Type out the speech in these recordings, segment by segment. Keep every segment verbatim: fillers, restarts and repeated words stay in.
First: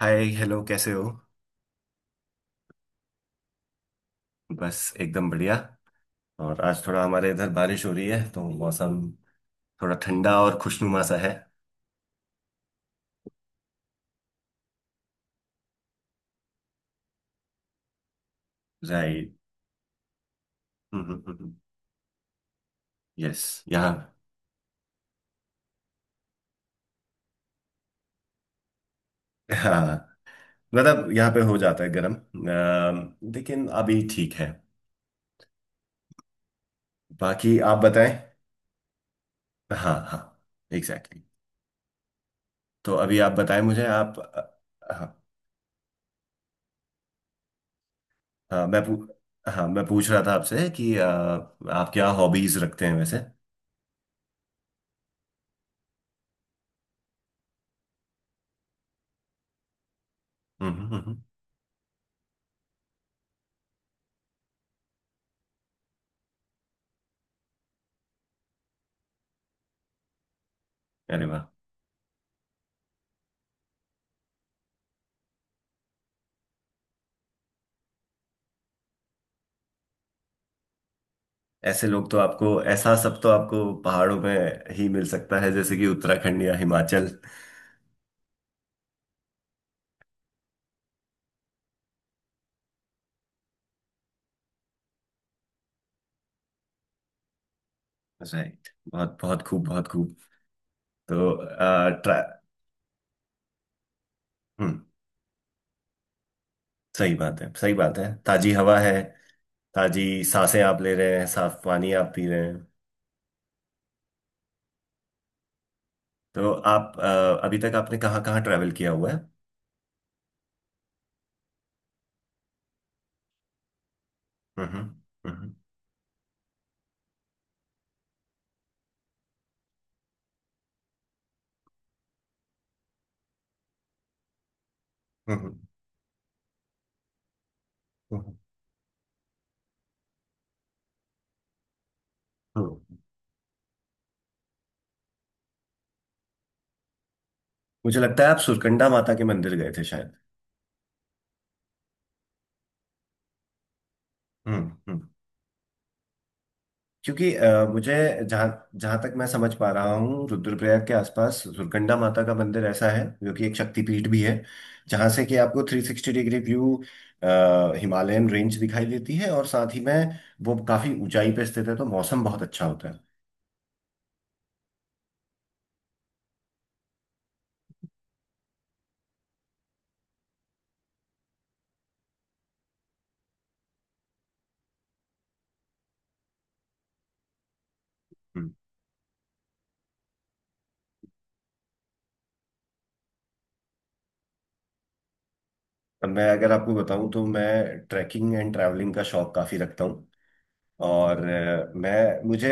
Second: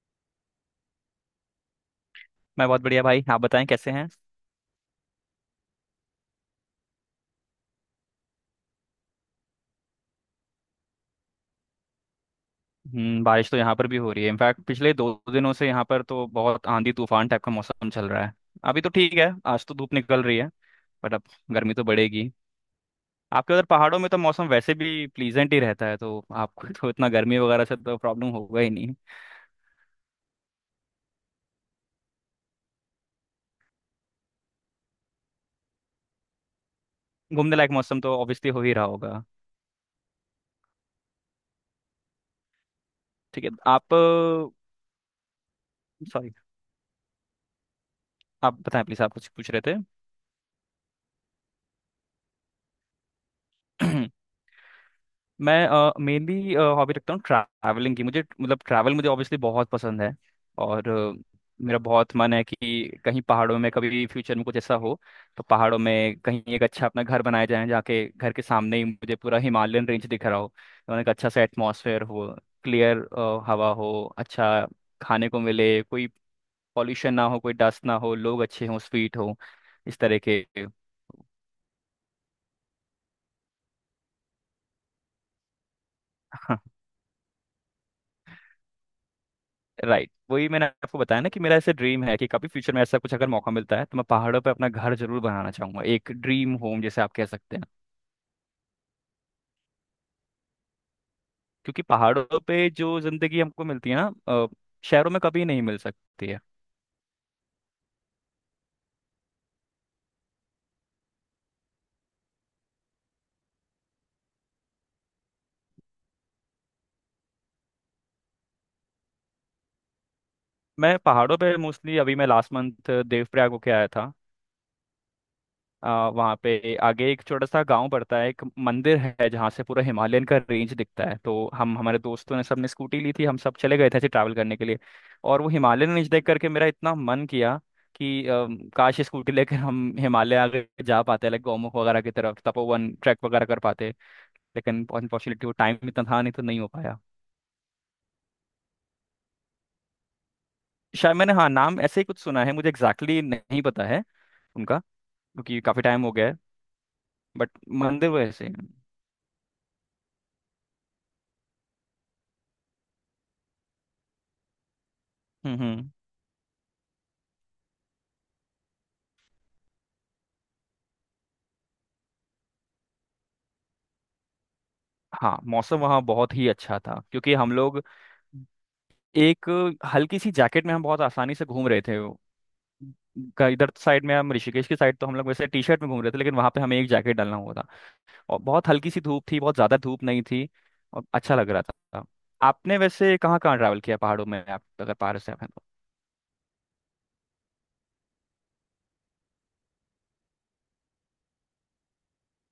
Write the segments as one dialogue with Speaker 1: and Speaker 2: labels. Speaker 1: हाय hello, कैसे हो?
Speaker 2: मैं बहुत बढ़िया भाई। आप बताएं कैसे हैं।
Speaker 1: बस एकदम बढ़िया। और आज थोड़ा हमारे इधर बारिश हो रही है तो मौसम थोड़ा ठंडा और खुशनुमा सा है।
Speaker 2: हम्म बारिश तो यहाँ पर भी हो रही है। इनफैक्ट पिछले दो दिनों से यहाँ पर तो बहुत आंधी तूफान टाइप का मौसम चल रहा है। अभी तो ठीक है,
Speaker 1: राइट।
Speaker 2: आज तो धूप निकल रही है। बट अब गर्मी तो बढ़ेगी।
Speaker 1: यस।
Speaker 2: आपके उधर
Speaker 1: यहाँ
Speaker 2: पहाड़ों में तो मौसम वैसे भी प्लीजेंट ही रहता है, तो आपको तो इतना गर्मी वगैरह से तो प्रॉब्लम होगा ही नहीं।
Speaker 1: हाँ। मतलब यहाँ पे हो जाता है गर्म, अम, लेकिन अभी ठीक है।
Speaker 2: घूमने
Speaker 1: बाकी
Speaker 2: लायक
Speaker 1: आप
Speaker 2: मौसम
Speaker 1: बताएं।
Speaker 2: तो ऑब्वियसली हो ही रहा होगा।
Speaker 1: हाँ हाँ, एग्जैक्टली exactly। तो अभी आप
Speaker 2: ठीक है
Speaker 1: बताएं मुझे
Speaker 2: आप।
Speaker 1: आप अ, हाँ।
Speaker 2: सॉरी, आप
Speaker 1: हाँ मैं
Speaker 2: बताएं
Speaker 1: पू,
Speaker 2: प्लीज। आप कुछ पूछ
Speaker 1: हाँ
Speaker 2: रहे
Speaker 1: मैं पूछ रहा था आपसे कि अ, आप क्या हॉबीज रखते हैं वैसे?
Speaker 2: थे। मैं मेनली हॉबी रखता हूँ ट्रैवलिंग की। मुझे मतलब ट्रैवल मुझे ऑब्वियसली बहुत पसंद है।
Speaker 1: हम्म
Speaker 2: और
Speaker 1: हम्म, हम्म,
Speaker 2: अ,
Speaker 1: हम्म।
Speaker 2: मेरा बहुत मन है कि कहीं पहाड़ों में कभी फ्यूचर में कुछ ऐसा हो तो पहाड़ों में कहीं एक अच्छा अपना घर बनाया जाए, जहाँ के घर के सामने ही मुझे पूरा हिमालयन रेंज दिख रहा हो। तो एक
Speaker 1: अरे
Speaker 2: अच्छा सा
Speaker 1: वाह।
Speaker 2: एटमॉस्फेयर हो, क्लियर हवा हो, अच्छा खाने को मिले, कोई पॉल्यूशन ना हो, कोई डस्ट ना हो, लोग अच्छे हों, स्वीट हो, इस तरह के।
Speaker 1: ऐसे लोग तो आपको, ऐसा सब तो आपको पहाड़ों में ही मिल सकता है, जैसे कि उत्तराखंड या हिमाचल।
Speaker 2: राइट, वही मैंने आपको बताया ना कि मेरा ऐसे ड्रीम है कि कभी फ्यूचर में ऐसा कुछ अगर मौका मिलता है तो मैं पहाड़ों पे अपना घर जरूर बनाना चाहूंगा। एक ड्रीम होम जैसे आप कह सकते हैं।
Speaker 1: राइट, बहुत बहुत खूब, बहुत खूब। तो
Speaker 2: क्योंकि
Speaker 1: आ, ट्रा
Speaker 2: पहाड़ों पे जो जिंदगी हमको मिलती है ना अ,
Speaker 1: हम्म।
Speaker 2: शहरों में कभी नहीं मिल सकती है।
Speaker 1: सही बात है, सही बात है। ताजी हवा है, ताजी सांसें आप ले रहे हैं, साफ पानी आप पी रहे हैं। तो आप आ, अभी तक आपने कहाँ कहाँ ट्रैवल किया हुआ है?
Speaker 2: मैं पहाड़ों पे मोस्टली, अभी मैं लास्ट मंथ देवप्रयाग होके आया था।
Speaker 1: हम्म हम्म। हम्म
Speaker 2: आ, वहाँ पे आगे एक छोटा सा गांव पड़ता है, एक मंदिर है जहाँ से पूरा हिमालयन का रेंज दिखता है। तो हम हमारे दोस्तों ने सबने स्कूटी ली थी, हम सब चले गए थे ऐसे ट्रैवल करने के लिए। और वो
Speaker 1: हम्म,
Speaker 2: हिमालयन रेंज देख करके मेरा इतना मन किया कि
Speaker 1: हम्म,
Speaker 2: अम, काश ये स्कूटी लेकर हम हिमालय आगे जा पाते, लाइक गौमुख वगैरह की तरफ,
Speaker 1: हम्म।
Speaker 2: तपोवन ट्रैक वगैरह कर पाते। लेकिन अनफॉर्चुनेटली वो टाइम इतना था नहीं तो नहीं हो पाया।
Speaker 1: मुझे लगता है आप सुरकंडा माता के मंदिर गए थे शायद।
Speaker 2: शायद, मैंने हाँ नाम ऐसे ही कुछ सुना है, मुझे एग्जैक्टली exactly नहीं पता है
Speaker 1: हम्म
Speaker 2: उनका,
Speaker 1: हम्म।
Speaker 2: क्योंकि काफी टाइम हो गया है।
Speaker 1: क्योंकि
Speaker 2: बट
Speaker 1: अ, मुझे
Speaker 2: मंदिर वो
Speaker 1: जहाँ
Speaker 2: ऐसे ही हैं।
Speaker 1: जहाँ तक मैं समझ पा रहा हूँ, रुद्रप्रयाग के आसपास दुर्गंडा माता का मंदिर ऐसा है जो कि एक शक्तिपीठ भी है, जहाँ से कि
Speaker 2: हम्म।
Speaker 1: आपको
Speaker 2: हम्म।
Speaker 1: तीन सौ साठ डिग्री व्यू हिमालयन रेंज दिखाई देती है, और साथ ही में वो काफी ऊंचाई पे स्थित है तो मौसम बहुत अच्छा होता है।
Speaker 2: हाँ, मौसम वहाँ बहुत ही अच्छा था, क्योंकि हम लोग एक हल्की सी जैकेट में हम बहुत आसानी से घूम रहे थे। का- इधर साइड में हम ऋषिकेश की साइड तो हम लोग वैसे टी शर्ट में घूम रहे थे, लेकिन वहां पे हमें एक जैकेट डालना हुआ था। और
Speaker 1: हम्म।
Speaker 2: बहुत हल्की सी धूप थी, बहुत ज्यादा धूप नहीं थी। और अच्छा लग रहा था। आपने वैसे कहाँ कहाँ ट्रैवल किया पहाड़ों में, आप अगर पहाड़ से आप हैं तो?
Speaker 1: अब मैं अगर आपको बताऊं तो मैं ट्रैकिंग एंड ट्रैवलिंग का शौक काफी रखता हूँ। और अ, मैं मुझे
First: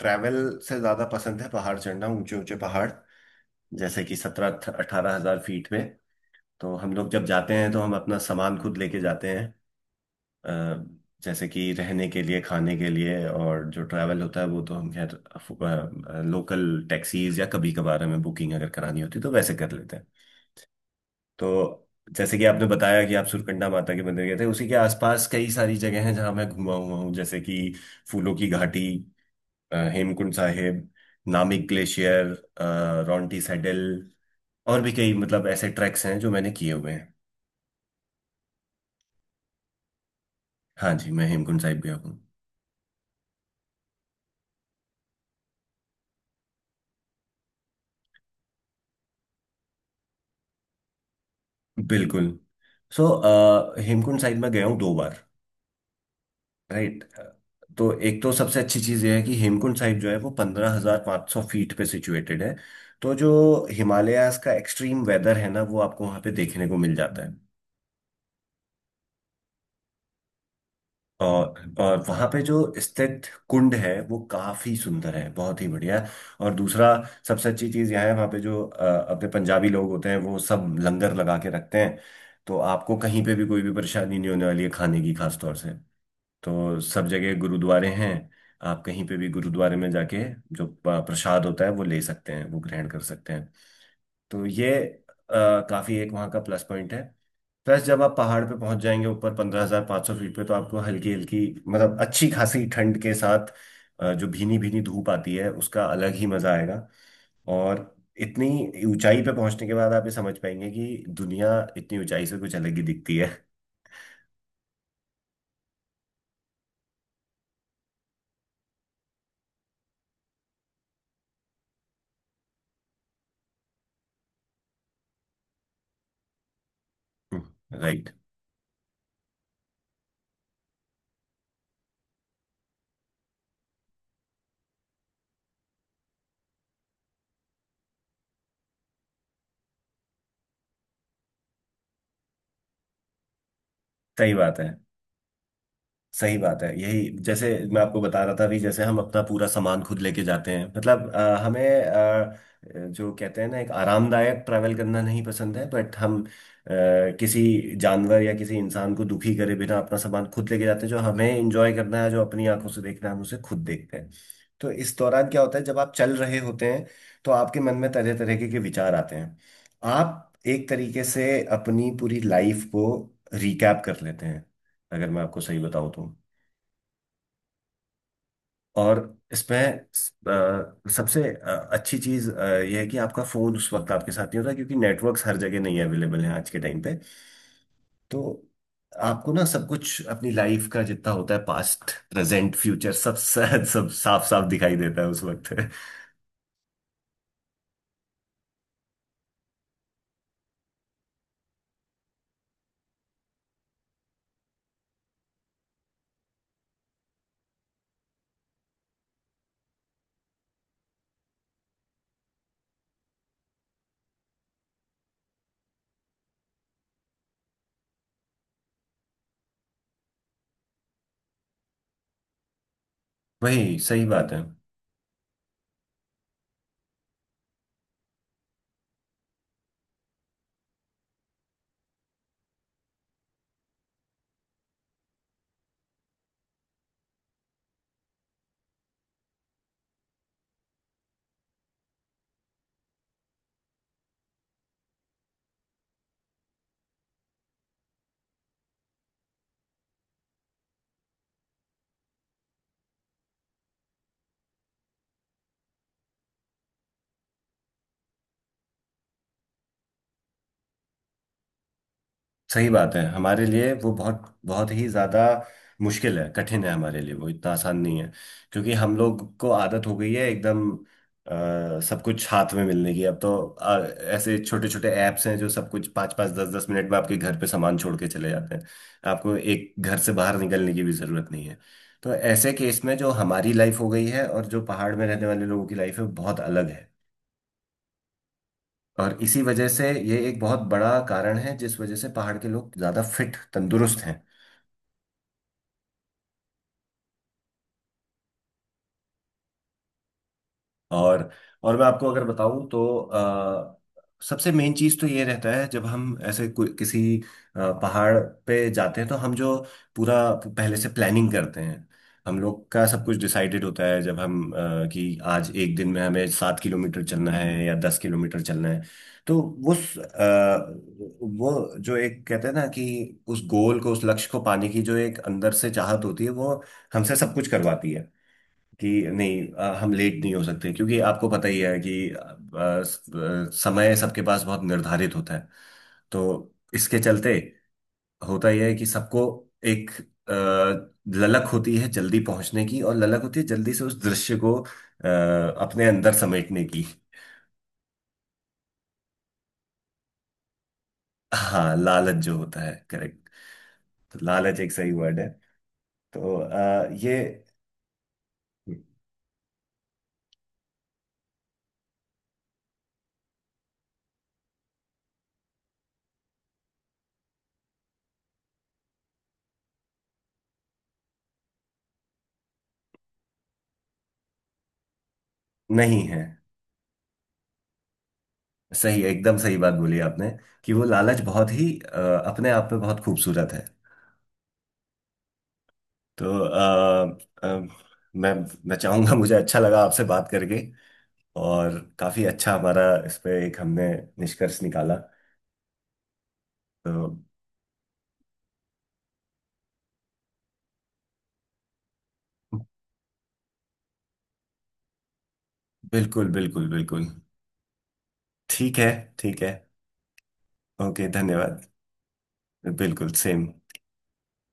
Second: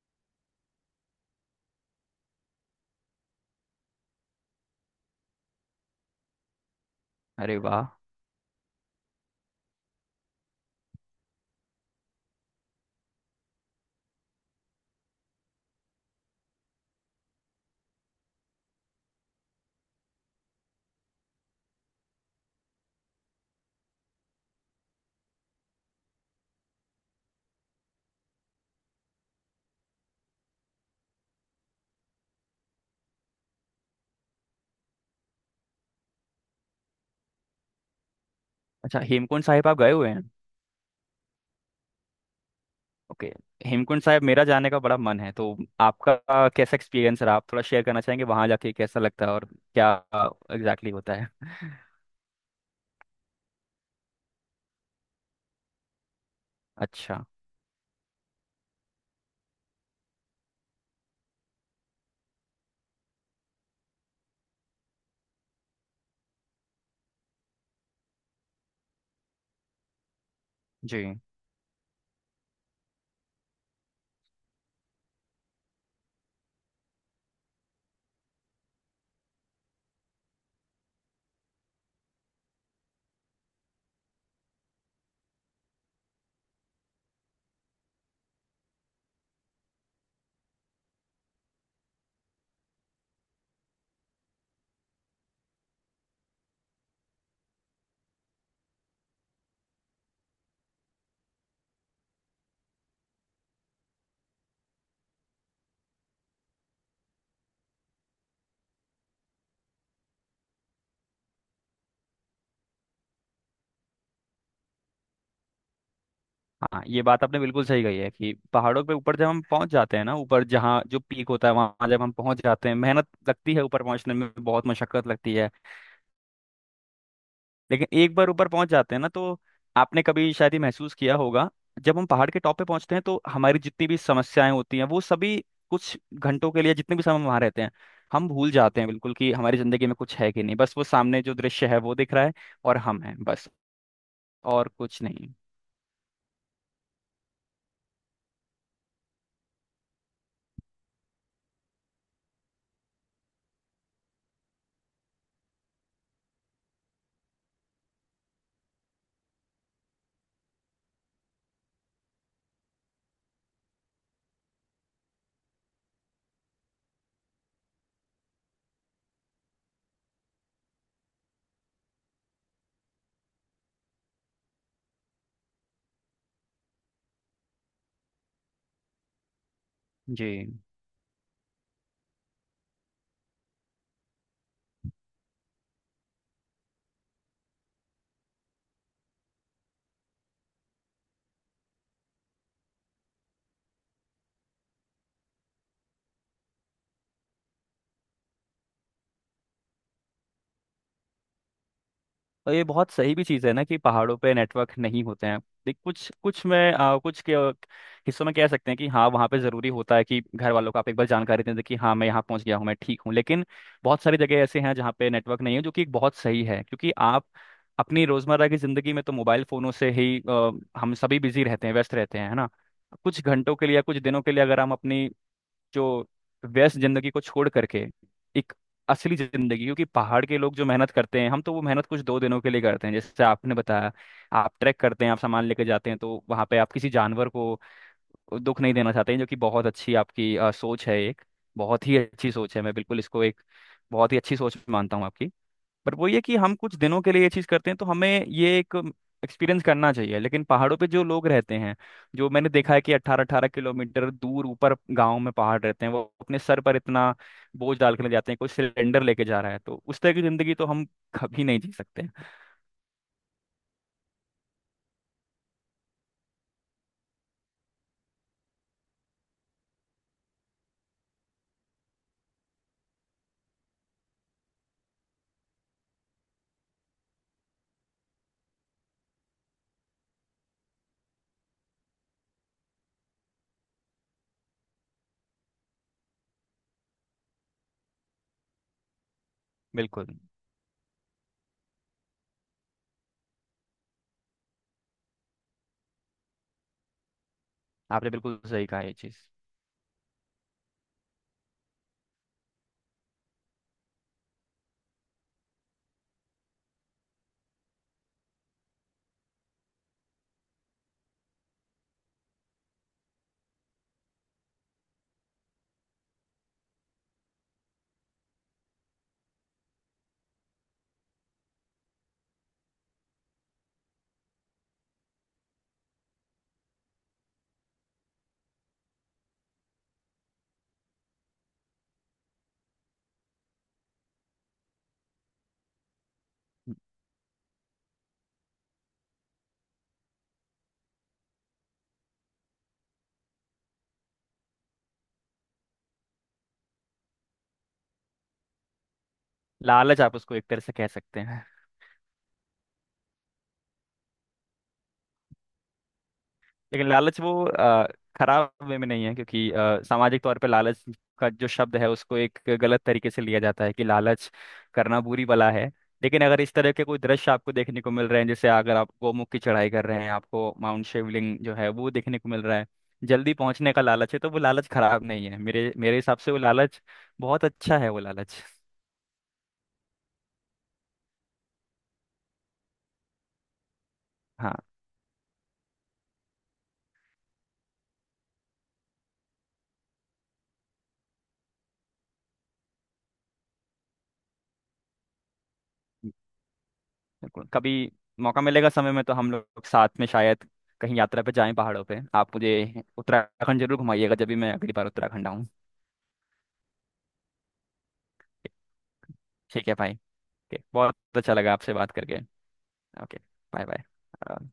Speaker 1: ट्रैवल से ज्यादा पसंद है पहाड़ चढ़ना, ऊंचे ऊंचे पहाड़, जैसे कि सत्रह अठारह हजार फीट में। तो हम लोग जब जाते
Speaker 2: अरे
Speaker 1: हैं तो
Speaker 2: वाह,
Speaker 1: हम अपना सामान खुद लेके जाते हैं, अ, जैसे कि रहने के लिए, खाने के लिए। और जो ट्रैवल होता है वो तो हम खैर अफ- अ, लोकल टैक्सीज या कभी कभार हमें बुकिंग अगर करानी होती है तो वैसे कर लेते हैं। तो जैसे कि आपने बताया कि आप सुरकंडा माता के मंदिर गए थे, उसी के आसपास कई सारी जगह हैं जहां मैं घूमा हुआ हूँ, जैसे कि फूलों की घाटी, अ, हेमकुंड साहिब, नामिक ग्लेशियर, अ, रॉन्टी सैडल, और भी कई, मतलब ऐसे ट्रैक्स हैं जो मैंने किए हुए हैं।
Speaker 2: अच्छा, हेमकुंड साहिब आप गए हुए हैं?
Speaker 1: हाँ जी, मैं हेमकुंड साहिब गया हूँ।
Speaker 2: ओके। हेमकुंड साहिब मेरा जाने का बड़ा मन है, तो आपका आ, कैसा एक्सपीरियंस रहा? आप थोड़ा शेयर करना चाहेंगे वहां जाके कैसा लगता है और क्या एग्जैक्टली exactly होता है।
Speaker 1: बिल्कुल। सो अ, हेमकुंड साहिब में गया हूँ दो बार। राइट।
Speaker 2: अच्छा।
Speaker 1: तो एक तो सबसे अच्छी चीज़ यह है कि हेमकुंड साहिब जो है वो पंद्रह हजार पाँच सौ फीट पे सिचुएटेड है। तो जो हिमालयाज का एक्सट्रीम वेदर है ना, वो आपको वहाँ पे देखने को मिल जाता है।
Speaker 2: जी।
Speaker 1: और और वहाँ पे जो स्थित कुंड है वो काफी सुंदर है, बहुत ही बढ़िया है। और दूसरा सबसे अच्छी चीज़ यह है, वहाँ पे जो अ, अपने पंजाबी लोग होते हैं वो सब लंगर लगा के रखते हैं। तो आपको कहीं पे भी कोई भी परेशानी नहीं होने वाली है खाने की, खास तौर से। तो सब जगह गुरुद्वारे हैं। आप कहीं पे भी गुरुद्वारे में जाके जो प- प्रसाद होता है वो ले सकते हैं, वो ग्रहण कर सकते हैं। तो ये अ, काफी एक वहाँ का प्लस पॉइंट है। प्लस जब आप पहाड़ पे पहुंच जाएंगे ऊपर पंद्रह हजार पाँच सौ फीट पे, तो आपको हल्की हल्की, मतलब अच्छी खासी ठंड के साथ अ, जो भीनी भीनी धूप आती है, उसका अलग ही मजा आएगा। और इतनी ऊंचाई पे पहुंचने के बाद आप ये समझ पाएंगे कि दुनिया इतनी ऊंचाई से कुछ अलग ही दिखती है।
Speaker 2: हाँ, ये बात आपने बिल्कुल सही कही है कि पहाड़ों पे ऊपर जब हम पहुंच जाते हैं ना, ऊपर जहाँ जो पीक होता है वहां जब हम पहुंच जाते हैं, मेहनत लगती है ऊपर पहुंचने में, बहुत मशक्कत लगती है, लेकिन
Speaker 1: राइट।
Speaker 2: एक बार ऊपर पहुंच जाते हैं ना तो आपने कभी शायद ये महसूस किया होगा, जब हम पहाड़ के टॉप पे पहुंचते हैं तो हमारी जितनी भी समस्याएं होती हैं वो सभी कुछ घंटों के लिए, जितने भी समय हम वहां रहते हैं, हम भूल जाते हैं बिल्कुल कि हमारी जिंदगी में कुछ है कि नहीं, बस वो सामने जो दृश्य है वो दिख रहा है और हम हैं बस,
Speaker 1: सही बात है,
Speaker 2: और कुछ नहीं।
Speaker 1: सही बात है। यही जैसे मैं आपको बता रहा था अभी, जैसे हम अपना पूरा सामान खुद लेके जाते हैं, मतलब अ, हमें अ, जो कहते हैं ना, एक आरामदायक ट्रैवल करना नहीं पसंद है, बट हम अ, किसी जानवर या किसी इंसान को दुखी करे बिना अपना सामान खुद लेके जाते हैं। जो हमें एंजॉय करना है, जो अपनी आंखों से देखना है, हम उसे खुद देखते हैं। तो इस दौरान क्या होता है, जब आप चल रहे होते हैं तो आपके मन में तरह तरह के के विचार आते हैं। आप एक तरीके से अपनी पूरी लाइफ को रिकैप कर लेते हैं, अगर मैं आपको सही बताऊं तो। और इसमें
Speaker 2: जी।
Speaker 1: अ, सबसे अ, अच्छी चीज अ, यह है कि आपका फोन उस वक्त आपके साथ नहीं होता, क्योंकि नेटवर्क्स हर जगह नहीं अवेलेबल हैं आज के टाइम पे। तो आपको ना सब कुछ अपनी लाइफ का जितना होता है, पास्ट प्रेजेंट फ्यूचर, सब सब साफ साफ दिखाई देता है उस वक्त।
Speaker 2: और ये बहुत सही भी चीज़ है ना कि पहाड़ों पे नेटवर्क नहीं होते हैं। देख कुछ कुछ में आ, कुछ के हिस्सों में कह सकते हैं कि हाँ वहाँ पे ज़रूरी होता है कि घर वालों को आप एक बार जानकारी दें दें कि हाँ मैं यहाँ पहुँच गया हूँ, मैं ठीक हूँ, लेकिन बहुत सारी जगह ऐसे हैं जहाँ पे नेटवर्क नहीं है, जो कि एक बहुत सही है, क्योंकि आप अपनी रोज़मर्रा की ज़िंदगी में तो मोबाइल फ़ोनों से ही अ, हम सभी बिजी रहते हैं, व्यस्त रहते हैं, है ना? कुछ घंटों के लिए
Speaker 1: वही
Speaker 2: या कुछ
Speaker 1: सही
Speaker 2: दिनों
Speaker 1: बात
Speaker 2: के
Speaker 1: है,
Speaker 2: लिए अगर हम अपनी जो व्यस्त जिंदगी को छोड़ करके एक असली जिंदगी, क्योंकि पहाड़ के लोग जो मेहनत करते हैं हम तो वो मेहनत कुछ दो दिनों के लिए करते हैं जैसे आपने बताया, आप ट्रैक करते हैं, आप सामान लेके जाते हैं तो वहां पे आप किसी जानवर को दुख नहीं देना चाहते हैं, जो कि बहुत अच्छी आपकी अ, सोच है, एक बहुत ही अच्छी सोच है, मैं बिल्कुल इसको एक बहुत ही अच्छी सोच मानता हूँ आपकी। बट वो ये कि हम कुछ दिनों के लिए ये चीज़ करते हैं तो हमें ये एक एक्सपीरियंस करना चाहिए, लेकिन पहाड़ों पे जो लोग रहते हैं, जो मैंने देखा है कि अट्ठारह अट्ठारह किलोमीटर दूर ऊपर गाँव में पहाड़ रहते हैं, वो अपने सर पर इतना बोझ डाल के ले जाते हैं, कोई सिलेंडर लेके जा रहा है, तो उस तरह की जिंदगी तो हम कभी नहीं जी सकते।
Speaker 1: सही बात है। हमारे लिए वो बहुत बहुत ही ज़्यादा मुश्किल है, कठिन है, हमारे लिए वो इतना आसान नहीं है। क्योंकि हम लोग को आदत हो गई है एकदम अ, सब कुछ हाथ में मिलने की। अब तो अ, ऐसे छोटे छोटे ऐप्स हैं जो सब कुछ पाँच पाँच दस दस मिनट में आपके घर पे सामान छोड़ के चले जाते हैं। आपको एक घर से बाहर निकलने की भी ज़रूरत नहीं है। तो ऐसे केस में जो हमारी लाइफ हो गई है और जो पहाड़ में रहने वाले लोगों की लाइफ है, वो बहुत अलग है। और इसी वजह से
Speaker 2: बिल्कुल।
Speaker 1: ये एक बहुत बड़ा कारण है, जिस वजह से पहाड़ के लोग ज़्यादा फिट तंदुरुस्त हैं।
Speaker 2: आपने बिल्कुल सही कहा ये चीज़।
Speaker 1: और और मैं आपको अगर बताऊं तो अ, सबसे मेन चीज तो ये रहता है जब हम ऐसे कोई- किसी अ, पहाड़ पे जाते हैं, तो हम जो पूरा पहले से प्लानिंग करते हैं। हम लोग का सब कुछ डिसाइडेड होता है, जब हम अ, कि आज एक दिन में हमें सात किलोमीटर चलना है या दस किलोमीटर चलना है। तो उस अ, वो जो एक कहते हैं ना, कि उस गोल को, उस लक्ष्य को पाने की जो एक अंदर से चाहत होती है, वो हमसे सब कुछ करवाती है। कि नहीं, अ, हम लेट नहीं हो सकते क्योंकि आपको पता ही है कि अ, अ, समय सबके पास बहुत निर्धारित होता है। तो इसके चलते होता यह है कि सबको एक अ, ललक होती है जल्दी पहुंचने की, और ललक होती है जल्दी से उस दृश्य को अ, अपने अंदर समेटने की।
Speaker 2: लालच आप उसको एक तरह से कह सकते हैं।
Speaker 1: हाँ, लालच जो होता है, करेक्ट। तो लालच एक सही वर्ड है। तो अ,
Speaker 2: लेकिन
Speaker 1: ये
Speaker 2: लालच वो अ, खराब वे में नहीं है, क्योंकि अ, सामाजिक तौर पे लालच का जो शब्द है उसको एक गलत तरीके से लिया जाता है कि लालच करना बुरी बला है। लेकिन अगर इस तरह के कोई दृश्य आपको देखने को मिल रहे हैं, जैसे अगर आप गोमुख की चढ़ाई कर रहे हैं, आपको माउंट शिवलिंग जो है वो देखने को मिल रहा है, जल्दी पहुंचने का लालच है तो वो लालच खराब नहीं है। मेरे मेरे
Speaker 1: नहीं
Speaker 2: हिसाब
Speaker 1: है।
Speaker 2: से वो लालच बहुत अच्छा है वो लालच।
Speaker 1: सही, एकदम सही बात बोली आपने, कि वो लालच बहुत ही अ, अपने आप में बहुत खूबसूरत है।
Speaker 2: हाँ,
Speaker 1: तो अ, अ, मैं मैं चाहूंगा, मुझे अच्छा लगा आपसे बात करके। और काफी अच्छा हमारा इस पे एक, हमने निष्कर्ष निकाला। तो
Speaker 2: बिल्कुल, कभी मौका मिलेगा समय में तो हम लोग साथ में शायद कहीं यात्रा पे जाएं पहाड़ों पे। आप मुझे उत्तराखंड जरूर घुमाइएगा जब भी मैं अगली बार उत्तराखंड आऊँ।
Speaker 1: बिल्कुल बिल्कुल बिल्कुल। ठीक है। ठीक है।
Speaker 2: ठीक है भाई। ओके, बहुत
Speaker 1: ओके,
Speaker 2: अच्छा लगा
Speaker 1: धन्यवाद।
Speaker 2: आपसे बात करके।
Speaker 1: बिल्कुल
Speaker 2: ओके,
Speaker 1: सेम।
Speaker 2: Bye bye.